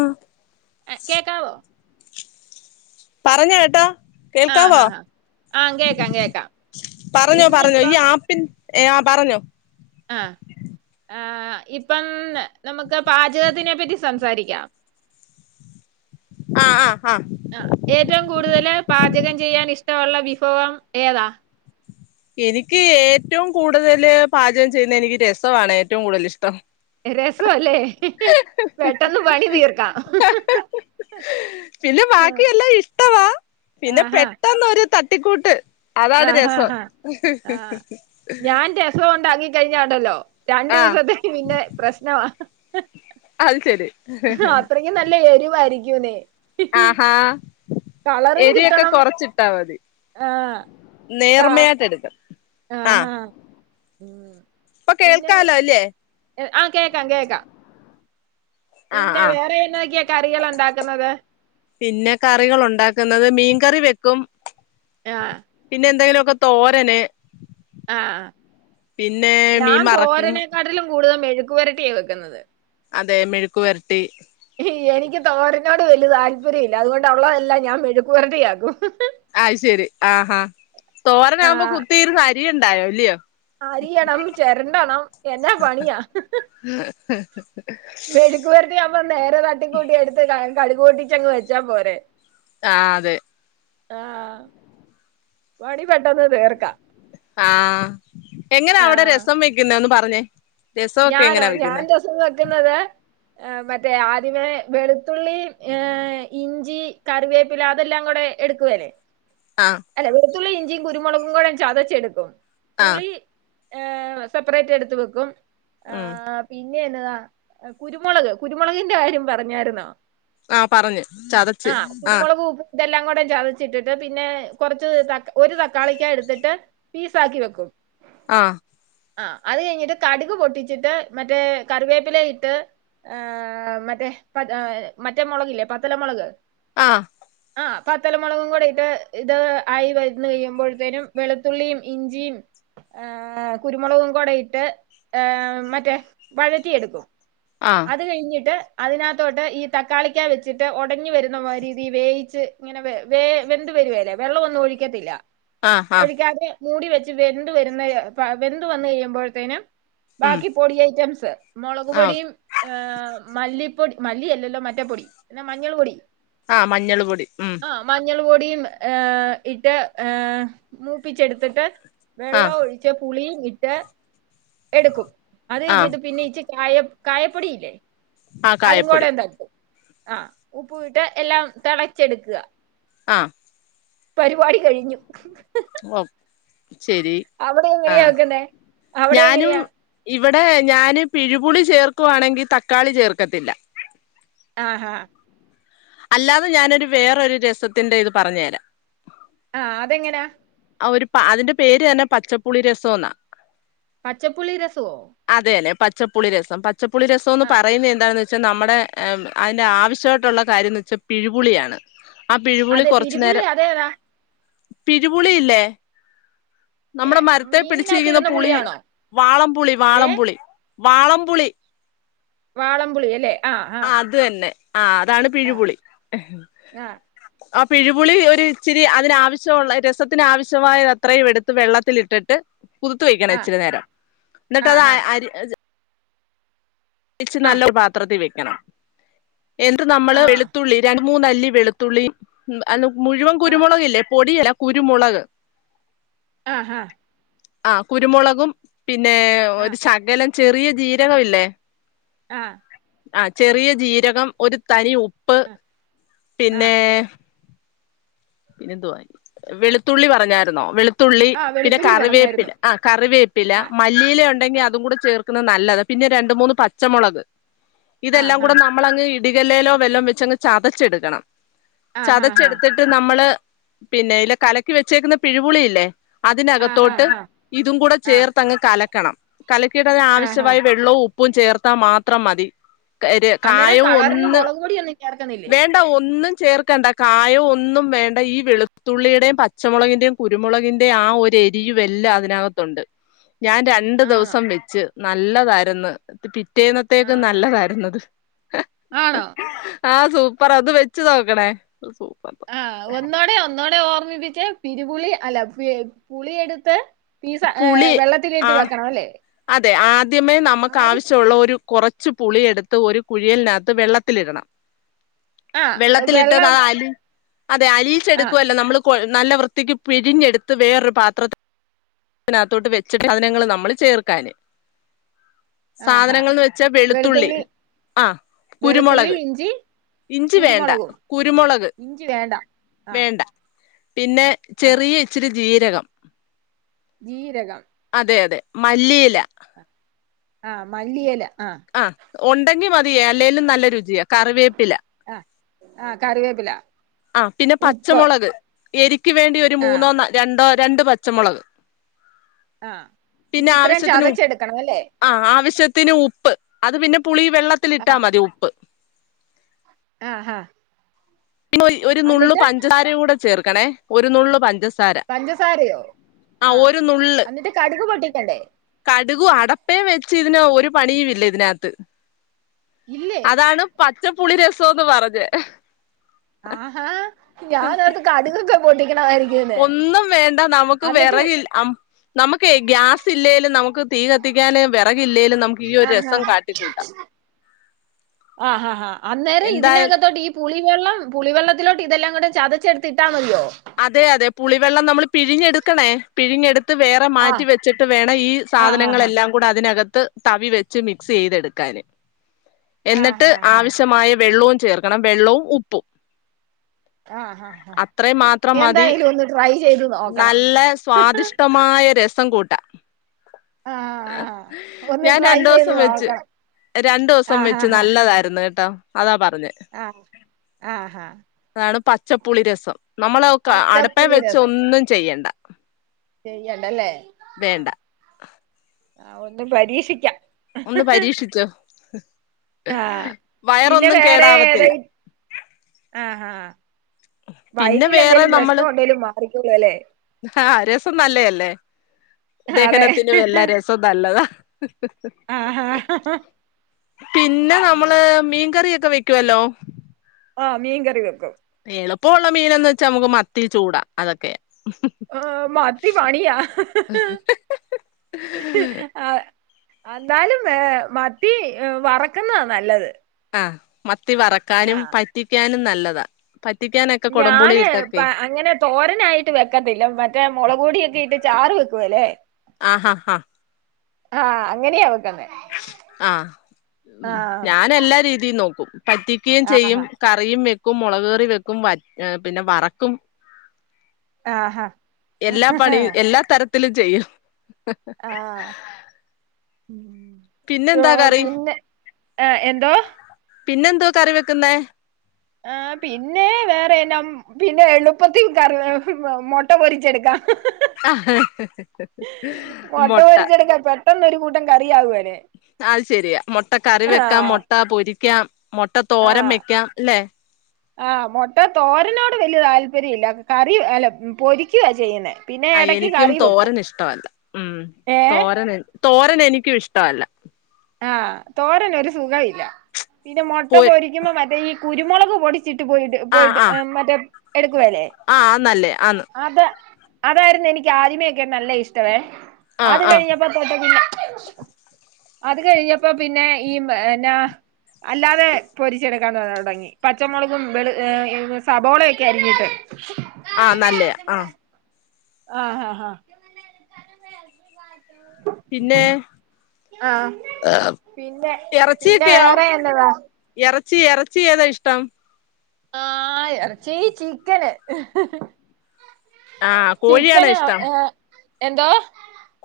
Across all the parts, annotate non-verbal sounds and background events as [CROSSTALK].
ഉം കേക്കാവോ പറഞ്ഞ കേട്ടോ ആ, കേൾക്കാവോ ആ, ആ. ആ, കേക്കാം കേക്കാം. പറഞ്ഞോ പറഞ്ഞോ ഈ ഇന്നിപ്പം ആ പിൻ ഏആ പറഞ്ഞോ ആഹ് ആഹ് ഇപ്പം നമുക്ക് പാചകത്തിനെ പറ്റി സംസാരിക്കാം. ആഹ് ആഹ് ഹാ ആഹ് ഏറ്റവും കൂടുതല് പാചകം ചെയ്യാൻ ഇഷ്ടുള്ള വിഫവം ഏതാ എനിക്ക് യേറ്റവും കൂടുതല് പാചകം ചെയ്യുന്നനിക്ക് രസവാണ് ഏറ്റവും കൂടുതല്ഇഷ്ടം രസൊ അല്ലേ പെട്ടന്ന് പണി തീർക്കാ പിന്നെ ബാക്കിയെല്ലാം ഇഷ്ടവാ പിന്നെ ആഹാ, പെട്ടെന്നൊര് തട്ടിക്കൂട്ട് അതാണ് രസം ആഹാഹാ. ആ, ഞാൻ രസോണ്ടാക്കി കഴിഞ്ഞ ണ്ടല്ലോ രണ്ടു ആ ദിവസത്തേക്ക് പിന്നെ പ്രശ്നമാ അത് ശെരി ഇത് നല്ല എരിവായിരിക്കൂന്നെ ആഹാ എരുയൊക്കെ കിട്ടണം കൊറച്ചിട്ടാ മതി ആ, നേർമയായിട്ടെടുക്കണം ആഹ് ഹാ ഇപ്പ കേൾക്കാലോ അല്ലേ എ ആഹ് കേക്കാ കേക്കാ ആ പിന്നെ ആ വേറെന്നൊക്കെയ കറിയള് ഉണ്ടാക്കുന്നത് പിന്നെ കറികളുണ്ടാക്കുന്നത് മീൻ കറി വെക്കും [UNINTELLIGIBLE] പിന്നെന്തെങ്കിലൊക്കെ തോരന് ആഹ് പിന്നെ ഞാൻ മീൻ മറക്കും തോരനെക്കാട്ടിലും കൂടുതൽ മെഴുക്ക് വരട്ടിയ വെക്കുന്നത് അതെ മെഴുക്ക് വരട്ടി യെനിക്ക് തോരനോട് വല്യ താല്പര്യല്ല അതുകൊണ്ട് ഉള്ളതെല്ലാം ഞാൻ മെഴുക്ക് വരട്ടിയാക്കും അഅ് ശെരി ആഹാ ആ തോരനാകുമ്പോ കുത്തിയിരുന്നരിയണ്ടായോ ഇല്ലയോ അരിയണം ചെരണ്ടണം എന്നാ പണിയാ മെഴു ക്ക് വരട്ടിയാവുമ്പം നേരെ തട്ടി കൂട്ടി എടുത്ത് ക കട്‌ ക് പൊട്ടിച്ചങ് വെച്ചാ പോരെ ആഹ് അതെ ആഹ് പണി പെട്ടെന്ന് തീർക്കാ ആഹ് എങ്ങനാവിടെ ആ രസം വെക്കുന്നെ ഒന്ന് പറഞ്ഞേ രസമൊക്കെ ഞാനോ എങ്ങനാ ഞാൻ വെക്കുന്നെ രസം വെക്ക്ന്നത് മറ്റേ ആദ്യമേ വെളുത്തുള്ളി ഏ ഇഞ്ചി കറിവേപ്പില അതെല്ലാം കൂടെ എടുക്കുവെ ലെ ആഹ് അല്ല വെളുത്തുള്ളി യിഞ്ചി കുരുമുളകും കൂടെ ചതച്ചെടുക്കും ആ പുളി ഏഹ് സെപ്പറേറ്റ് എടുത്ത് വെക്കും ഏ ഉം പിന്നെയെന്നതാ എ കുരുമുളക് കുരുമുളകിന്റെ കാര്യം പറഞ്ഞായിരുന്നോ ആഹ് പറഞ്ഞ് ചതച്ച് ആഹ് കുരുമുളകും ഉപ്പും ഇതെല്ലാം കുടെ ചതച്ചിട്ടിട്ട് പിന്നെ കൊറച്ച് ത ഒരു തക്കാളിക്കാ എടുത്തിട്ട് പീസാക്കി വെക്കും ആഹ് ആഹ് അത് കയിഞ്ഞിട്ട് കടുക് പൊട്ടിച്ചിട്ട് മറ്റേ കറിവേപ്പില ഇട്ട് ഏഹ് മറ്റേ പ മറ്റേ മൊളകില്ലേ പത്തല മൊളക് ആഹ് ആ പതല്മൊളകുപൊടിഇട്ട് ഇത് ആയി വരുന്ന് കഴിയുമ്പോഴ്ത്തേനും വെളുത്തുള്ളിയും ഇഞ്ചിം ആകുരുമൊളകുകൊടെയിട്ട് ഏ മറ്റെ വഴറ്റിയട്ക്കും ആ അത് കയിഞ്ഞിട്ട് അതിനാത്തോട്ട് ഈ തക്കാളിക്ക വെച്ചിട്ട് ഒടഞ്ഞ് വരുന്ന മാ രീതി വേയിച്ച് ഇങ്ങനെ വെ വേ വെന്ത് വെരുവേലെ വെള്ളൊ ഒന്നു ഒഴിക്കത്തില്ല ആ ആ ഒഴിക്കാതിനെ മൂടി വെച്ച് വെന്ത് വരുന്നരെ പ വെന്ത് വന്ന് കഴിയുമ്പോഴത്തേനും ഉം ബാക്കി പൊടി ഐറ്റംസ് മൊളക് ആ പൊടിയും ഏ മല്ലിപ്പൊടി മല്ലിയെല്ലല്ലോ മറ്റേ പൊടി ന്നെ മഞ്ഞള് പൊടി ആ മഞ്ഞള് പൊടി മ് ആ മഞ്ഞള് പൊടിയും ഏ ഇട്ട് ഏ മൂപ്പിച്ചെട്ത്തിട്ട് ആ വെള്ളൊം ഒഴിച്ച് പുളിയും ഇട്ട് എടുക്കും അത് ആ കഴിഞ്ഞിട്ട് പിന്നെ ഇച്ച് കായ കായപ്പൊടില്ലേ ആ അതു കായപ്പൊടി കൂടെ തട്ടും ആ ഉപ്പുംട്ട് എല്ലാം തെളച്ചെട്ക്കാ ആ പരിപാടി കഴിഞ്ഞു ഹേ ഒ ശെരി അവ്ടെ എങ്ങനെയാ വെക്ക്ന്നെ അവിടെ ഞാനും എങ്ങനെയാ ഇവിടെ ഞാന് പിഴുപുളി ചേർക്കുവാണെങ്കിൽ തക്കാളി ചേർക്കത്തില്ല ആ ഹാ അല്ലാതെ ഞാനൊരു വേറൊരു രസത്തിന്റെ ഇത് പറഞ്ഞരാം ആ അതെങ്ങെനാ പ അതിന്റെ പേരെന്നെ പച്ചപ്പുളി രസോന്നാ പച്ചപ്പുള്ളി രസവൊ അതന്നെ പച്ചപ്പുളി രസം പച്ചപ്പുളി രസംന്ന് ആഹ് പറയുന്നതെന്താണെന്ന് വെ ച്ച് നമ്മെടെ ഏ അയിൻ്റെ ആവിശ്യായിട്ടുള്ള കാര്യംന്ന്ച്ചാൽ പിഴുപുളിയാണ് ആ പിഴുപുളി അതെ കൊറച്ച് പിരിപുളി നേരം അതേതാ പിഴുപുളിയില്ലേ നമ്മെടെ മരത്തെ മീനിനകത്ത് പിടിച്ചീക്കുന്ന ഇടുന്ന പുളി പുളിയാണോ വാളംപുളി ഏ വാളംപുളി വാളംപുളി വാളംപുളി അല്ലേ ആ അതെന്നെ ആ അതാണ് ആ പിഴുപുളി ആ ആ പിഴുപുളി ഒരു ഇച്ചിരി അതിനാവിശ്യുള്ള രസത്തിന് ആവിശ്യമായ അത്രയും എടുത്ത് വെള്ളത്തിൽ ഇട്ട് ഉ [INAUDIBLE] കുദുത്ത് വെയ്ക്കണം ഇച്ചിരി നേരം ന്നട്ട് അത് അ ആ അ രി [UNINTELLIGIBLE] രിച് ആ നല്ല പാത്രത്തിൽ വെയ്ക്കണം എന്നിട്ട് ആ നമ്മള് വെളുത്തുള്ളി രണ്ട് മൂന്നല്ലി വെളുത്തുള്ളിം മ് അന്ന് മുഴുവൻ ആ ആ കുരുമൊളക് ല്ലേ പൊടി അല്ല കുരുമുളക് ആ ഹാ ആ കുരുമൊളകും പിന്നേ ആ ആ ഒരു ശകലം ചെറിയ ജീരകം ല്ലേ ആ ആ ചെറിയ ജീരകം ഒരു തരി ഉപ്പ് ആ പിന്നേ പിന്നെന്തുവാ വെളുത്തുള്ളി പറഞ്ഞാര്ന്നോ വെളുത്തുള്ളി ആ പിന്നെ വെളുത്തുള്ളി കറിവേപ്പില പറഞ്ഞായിരുന്നു ആ കറിവേപ്പ് പ്പില ആ മല്ലിയില ണ്ടെങ്കി ആ അതും കൂടെ ചേർക്കുന്നത് നല്ലത പിന്നെ രണ്ട് മൂന്ന് പച്ചമൊളക് ആ ആ ഇതെല്ലാകൂടെ നമ്മളങ്ങ് ഇടികല്ലേലോ വെല്ലം വെച്ചങ്ങ് ചതച്ചെടുക്കണം ആ ആ ആ ചതച്ചെടുത്തിട്ട് നമ്മള് പിന്നെ ല് കലക്കി വെച്ചേക്കുന്ന പിഴ് പുളിയില്ലേ ആ ആ അതിനകത്തോട്ട് ആ ഇതുകൂടെ ആ ചേർത്തങ്ങ് കല കണം കലക്കീട്ടത് ആ ആ നാവിശ്യമായ വെള്ളവും ഉപ്പും ചേർത്താ മാത്രം മതി കര് അന്നേരം കളറിന് കായവൊന്നും മുളക് പൊടിയൊന്നും ചേർക്കുന്നില്ലേ വേണ്ട ഒന്നും ചേർക്കണ്ട കായവും ഒന്ന് ന്നും വേണ്ട ഈ വെളുത്തുള്ളിയടെയും പച്ചമുളകിന്റേം കുരുമുളകിന്റേം ആ ഒരു എരിയും വെല്ലാം അതിനകത്ത് ത്തുണ്ട് ഞാൻ ര ണ്ട് ആണോ ദിവസം വെച്ച് നല്ലതായ്ര്ന്നു ആ പിറ്റേന്നത്തേക്കും നല്ലതായിര്ന്നത് ആണോ ആ സൂപ്പറാ ന്ന് വെച്ച് നോക്കണേ സൂ ആ ഒന്നോടെ ഒന്നോടെ ഓർമിപ്പിച്ചെ പിഴ്പുളി അല്ല പുളിയെടുത്ത് പീസ പുളി വെള്ളത്തില് ആ ഇട്ട് വെക്കണം അല്ലേ? അതെ ആദ്യമേ നമ്മക്ക് ആവി ആവശ്യമുള്ള ഒരു കുറച്ച് പുളിയെടുത്ത് ഒരു കുഴിയലിനകത്ത് വെള്ളത്തിലിടണം ആ വെള്ളത്തിലിട്ടത് വെള്ളം അത് അലി അതെ ആ അലീച്ചെടുക്കുവല്ലോ നമ്മള് നല്ല വൃത്തിക്ക് പിഴിഞ്ഞെടുത്ത് വേറൊരു പാത്രത്തി ത്തിതിനകത്തോട്ട് വെച്ചിട്ട് സാധനങ്ങൾ നമ്മള് ചേർക്കാന് ആ ആ സാധനങ്ങൾന്ന് വെച്ചാ വെളുത്തുള്ളി ആ വെളുത്തുള്ളി കുരുമുളക് ഇഞ്ചി ഇഞ്ചി വേണ്ട കുരുമുളകും കുരുമുളക് ഇഞ്ചി വേണ്ട ആഹ് വേണ്ട പിന്നെ ആഹ് ചെറിയ ഇച്ചിരി ജീരകം, ജീരകം അതെ അതെ മല്ലിയില ആഹ മല്ലിയെല ആഹ ആഹ് ഉണ്ടെങ്കി മതിയേ അല്ലേലും നല്ല രുചിയാ കറിവേപ്പില ആഹ് ആഹ് കറിവേപ്പില ആഹ് പിന്നെ ഉപ്പ് പച്ചമുളക് എരിക്ക് വേണ്ടി ഒരു ആഹ് മൂന്നോ രണ്ടോ രണ്ട് പച്ചമുളക് ആഹ് ഇത് പിന്നെ ഇത്രയും ആവശ്യത്തിന് ഉ ചതച്ചെടുക്കണം അല്ലേ? ആഹ് ആവശ്യത്തിന് ഉപ്പ് അത് പിന്നെ പുളി വെള്ളത്തിലിട്ടാൽ ആഹ് മതി ഉപ്പ്. ആഹ് ഹാ പിന്നെ ഒരു നുള്ള് പഞ്ചസാര കൂടെ ചേർക്കണേ ഒരു നുള്ള് പഞ്ചസ- പഞ്ചസാരയോ ആഹ് നുള്ള് എന്നിട്ട് കടുക് പൊട്ടിക്കണ്ടേ? കടുകും അടപ്പേം വെച്ച് ഇതിന് ഒരു പണിയും ഇല്ല ഇതിനകത്ത് ഇല്ലേ അതാണ് പച്ചപ്പുളി രസംന്ന് പറഞ്ഞെ ഹ് ഹി ആഹാ ഞാനോർത്ത് കടുകൊക്കെ പൊട്ടിക്കണമായിരിക്കും ഒന്നും വേണ്ട നമുക്ക് വിറകി അം നമുക്ക് ഗ്യാസ് ഇല്ലേലും നമുക്ക് തീ കത്തിക്കാന് വെറകില്ലേലും നമുക്ക് ഈ ഒരു ആഹ് രസം ആഹ് കാട്ടിക്കൂട്ടാം ആഹ് ആഹ് ഹാ അന്നേരം എന്തായാ ഇതിനകത്തോട്ട് ഈ പുളിവെള്ളം പുളിവെള്ളത്തിലോട്ട് ഇതെല്ലാം കൂടെ ചതച്ചെടുത്തിട്ടാ മതിയോ? അതെ അതെ പുളിവെള്ളം നമ്മൾ പിഴിഞ്ഞെടുക്കണേ പിഴിഞ്ഞെടു- ത്ത് വേറെ ആഹ് മാറ്റി വെച്ചിട്ട് വേണം ഈ ആഹ് ആഹ് സാധനങ്ങളെല്ലാം കൂടെ അതിനകത്ത് തവി വെച്ച് മിക്സ് ചെയ്ത് എടുക്കാന് ആഹ് എന്നിട്ട് ആഹ് ആവശ്യമായ വെള്ളവും ചേർക്കണം വെള്ളവും ഉപ്പും ആഹ് ആഹ് ഹാ അത്രയും മാത്രം മതി എന്തായായാലും ഒന്ന് ട്രൈ ചെയ്ത് നോക്കണം. ശുദ്ധമായ രസം കൂട്ടാം. ആഹ ആഹ ആഹ് ഒന്ന് ഞാൻ ട്രൈ രണ്ടു ചെയ്ത് ദോവസം വെച്ച് നോക്കണം രണ്ടു ദോവസം ആഹ് വെച്ച് ആഹ് നല്ലതായിരുന്നു കേട്ടോ അതാ പറഞ്ഞത്. ആഹ് ആഹ് ഹാ അതാണ് പച്ചപ്പുളി രസം നമ്മൾ ഒക്കെ അടുപ്പേ പച്ചപ്പുളി വെച്ച് രസം ഒന്നും ചെയ്യണ്ട ചെയ്യണ്ടല്ലേ വേണ്ട ആഹ് ആഹ് ഒന്ന് പരീക്ഷിക്കാം. ഒന്ന് പരീക്ഷിച്ചോ ആഹ് പിന്നെ വയറൊന്നും വേറെ ഏത കേടാവത്തില്ല. ആഹ് ആഹ് പിന്നെ വയറ്റിൽ വേറെ എന്തേലും നമ്മള് പ്രശ്നം ഉണ്ടെലും മാറിക്കോളും അല്ലേ? ആഹ് രസം നല്ലയല്ലേ അതെ ദഹനത്തിനും എല്ലാ രസം നല്ലതാ. ആഹ് പിന്നെ നമ്മള് ആഹ് മീൻകറിയൊക്കെ വെക്കുവല്ലോ ആഹ് മീൻ കറി വെക്കും എളുപ്പമുള്ള മീനന്ന് വെച്ചാ നമുക്ക് മത്തി ചൂടാ അതൊക്കെയാ ആഹ് മത്തി പണിയാ ഹ് ആഹ് എന്നാലും ഏ മത്തി വറക്കുന്നതാ നല്ലത് ആഹ് മത്തി ആ വറക്കാനും പറ്റിക്കാനും നല്ലതാ പറ്റിക്കാനൊക്കെ കുടം പുളി ഞാന് ഇട്ടൊക്കെ പ- അങ്ങനെ തോരനായിട്ട് വെക്കത്തില്ല മറ്റേ മുളക് പൊടിയൊക്കെ ഇട്ട് ചാറ് വെക്കുവേലെ ആഹ് ഹഹാ ആ അങ്ങനെയ വെക്ക്ന്നെ ആഹ് ഞാന് എല്ലാ രീതിയും നോക്കും പറ്റിക്കയും ചെയ്യും ആഹാ കറിയും വെക്കും മുളക് കറി വെക്കും വ ആ പിന്നെ വറക്കും ആഹാ എല്ലാ പണിയും എല്ലാ തരത്തിലും ചെയ്യും [UNINTELLIGIBLE] ആഹ് ഉം ഓ, പിന്നെന്താ കറി പിന്നെ ആ, എന്തോ പിന്നെന്തോ കറി വെക്കുന്നേ ആ പിന്നെ വേറെനം പിന്നെ എളുപ്പത്തി കർ മൊട്ട പൊരിച്ചെടുക്കാം [UNINTELLIGIBLE] മുട്ട മൊട്ട പൊരിച്ചെടുക്കാം പെട്ടെന്നൊരു കൂട്ടം കറിയാവ [UNINTELLIGIBLE] അത് ശരിയാ മുട്ട കറി വെക്കാം മുട്ട പൊരിക്കാം മുട്ട ആ തോരം വെക്കാം അല്ലെ ആഹ് മുട്ട തോരനോട് വല്യ താല്പര്യല്ല കറി അല്ല പൊരിക്കുവ ചെയ്യുന്നേ പിന്നെ ആ എടക്ക് എനിക്കും കറി വെക്കും തോരനിഷ്ടവല്ല ഉം ഏഹ് തോരനൻ തോരൻ എനിക്കു ഇഷ്ടല്ല ആഹ് തോരനൊരു സുഖവില്ല പിന്നെ മുട്ട പൊ പൊരി ക്കുമ്പോ മറ്റേ ഈ കുരുമുളക് പൊടിച്ചിട്ട് പോയിട്ട് പോയിട്ട് മറ്റേ എടുക്കുവെല്ലേ ആ [UNINTELLIGIBLE] നല്ലേ ആന്ന് അതേ അതായിരുന്നു എനിക്ക് ആദ്യമേക്കെ നല്ല ഇഷ്ടവേ ആഹ് അത് ആഹ് കഴിഞ്ഞ- പ തൊട്ട് പിന്നെ അത് കഴിഞ്ഞപ്പോ പിന്നെ ഈ എന്നാ അല്ലാതെ പൊരിച്ചെടുക്കാൻ തൊടങ്ങി പച്ചമുളകും വെളു സബോളയൊക്കെ അരിഞ്ഞിട്ട് ആഹ് നല്ലയ ആ ആഹഹ പിന്നെ ആഹ് പിന്നെ പിന്നെ എറച്ചിയൊക്കെയോ വേറെ എന്നതാ എറച്ചി എറച്ചി ഏതാ ഇഷ്ടം ആഹ് എറച്ചി ചിക്കന് ആഹ് കോഴിയാണോ ചിക്കൻ ഇഷ്ടം ഏഹ് എന്തോ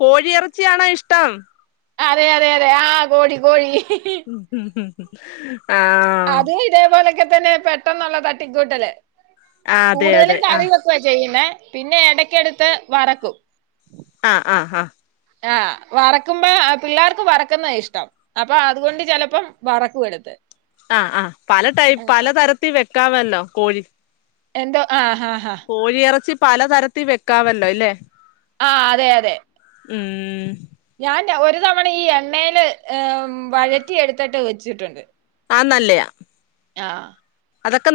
കോഴിയിറച്ചിയാണോ ഇഷ്ടം അതെ അതെ അതെ ആ കോഴി കോഴി ഉം ആഹ് അതും ഇതേപോലൊക്കെ തന്നെ പെട്ടെന്നുള്ള തട്ടിക്കൂട്ടല് ആഹ് അതെ അതെ കൂടുതലും ആഹ് കറിവെ- ക്കുവാ ചെയ്യുന്നെ പിന്നെ ഇടയ്ക്കെടുത്ത് വറക്കും ആഹ് ആഹ് ഹാ ആഹ് വറക്കുമ്പോ ആ പിള്ളേർക്കു വറക്കുന്ന ഇഷ്ടം അപ്പൊ അതുകൊണ്ട് ചിലപ്പം വറക്കും എടുത്ത് ആഹ് ആ പല ടൈപ്പ് ആഹ് പലതരത്തിൽ വെക്കാവല്ലോ കോഴി എന്തോ ആഹഹ കോഴിയിറച്ചി പലതരത്തി വെക്കാവല്ലോല്ലെ ആഹ് അതെ അതെ ഉം ഞാൻ ഒരു തവണ ഈ എണ്ണേൽ അം വഴറ്റി എടുത്തിട്ട് വെച്ചിട്ടുണ്ട് ആ നല്ലേയാ ആഹ് അതൊക്കെ ന-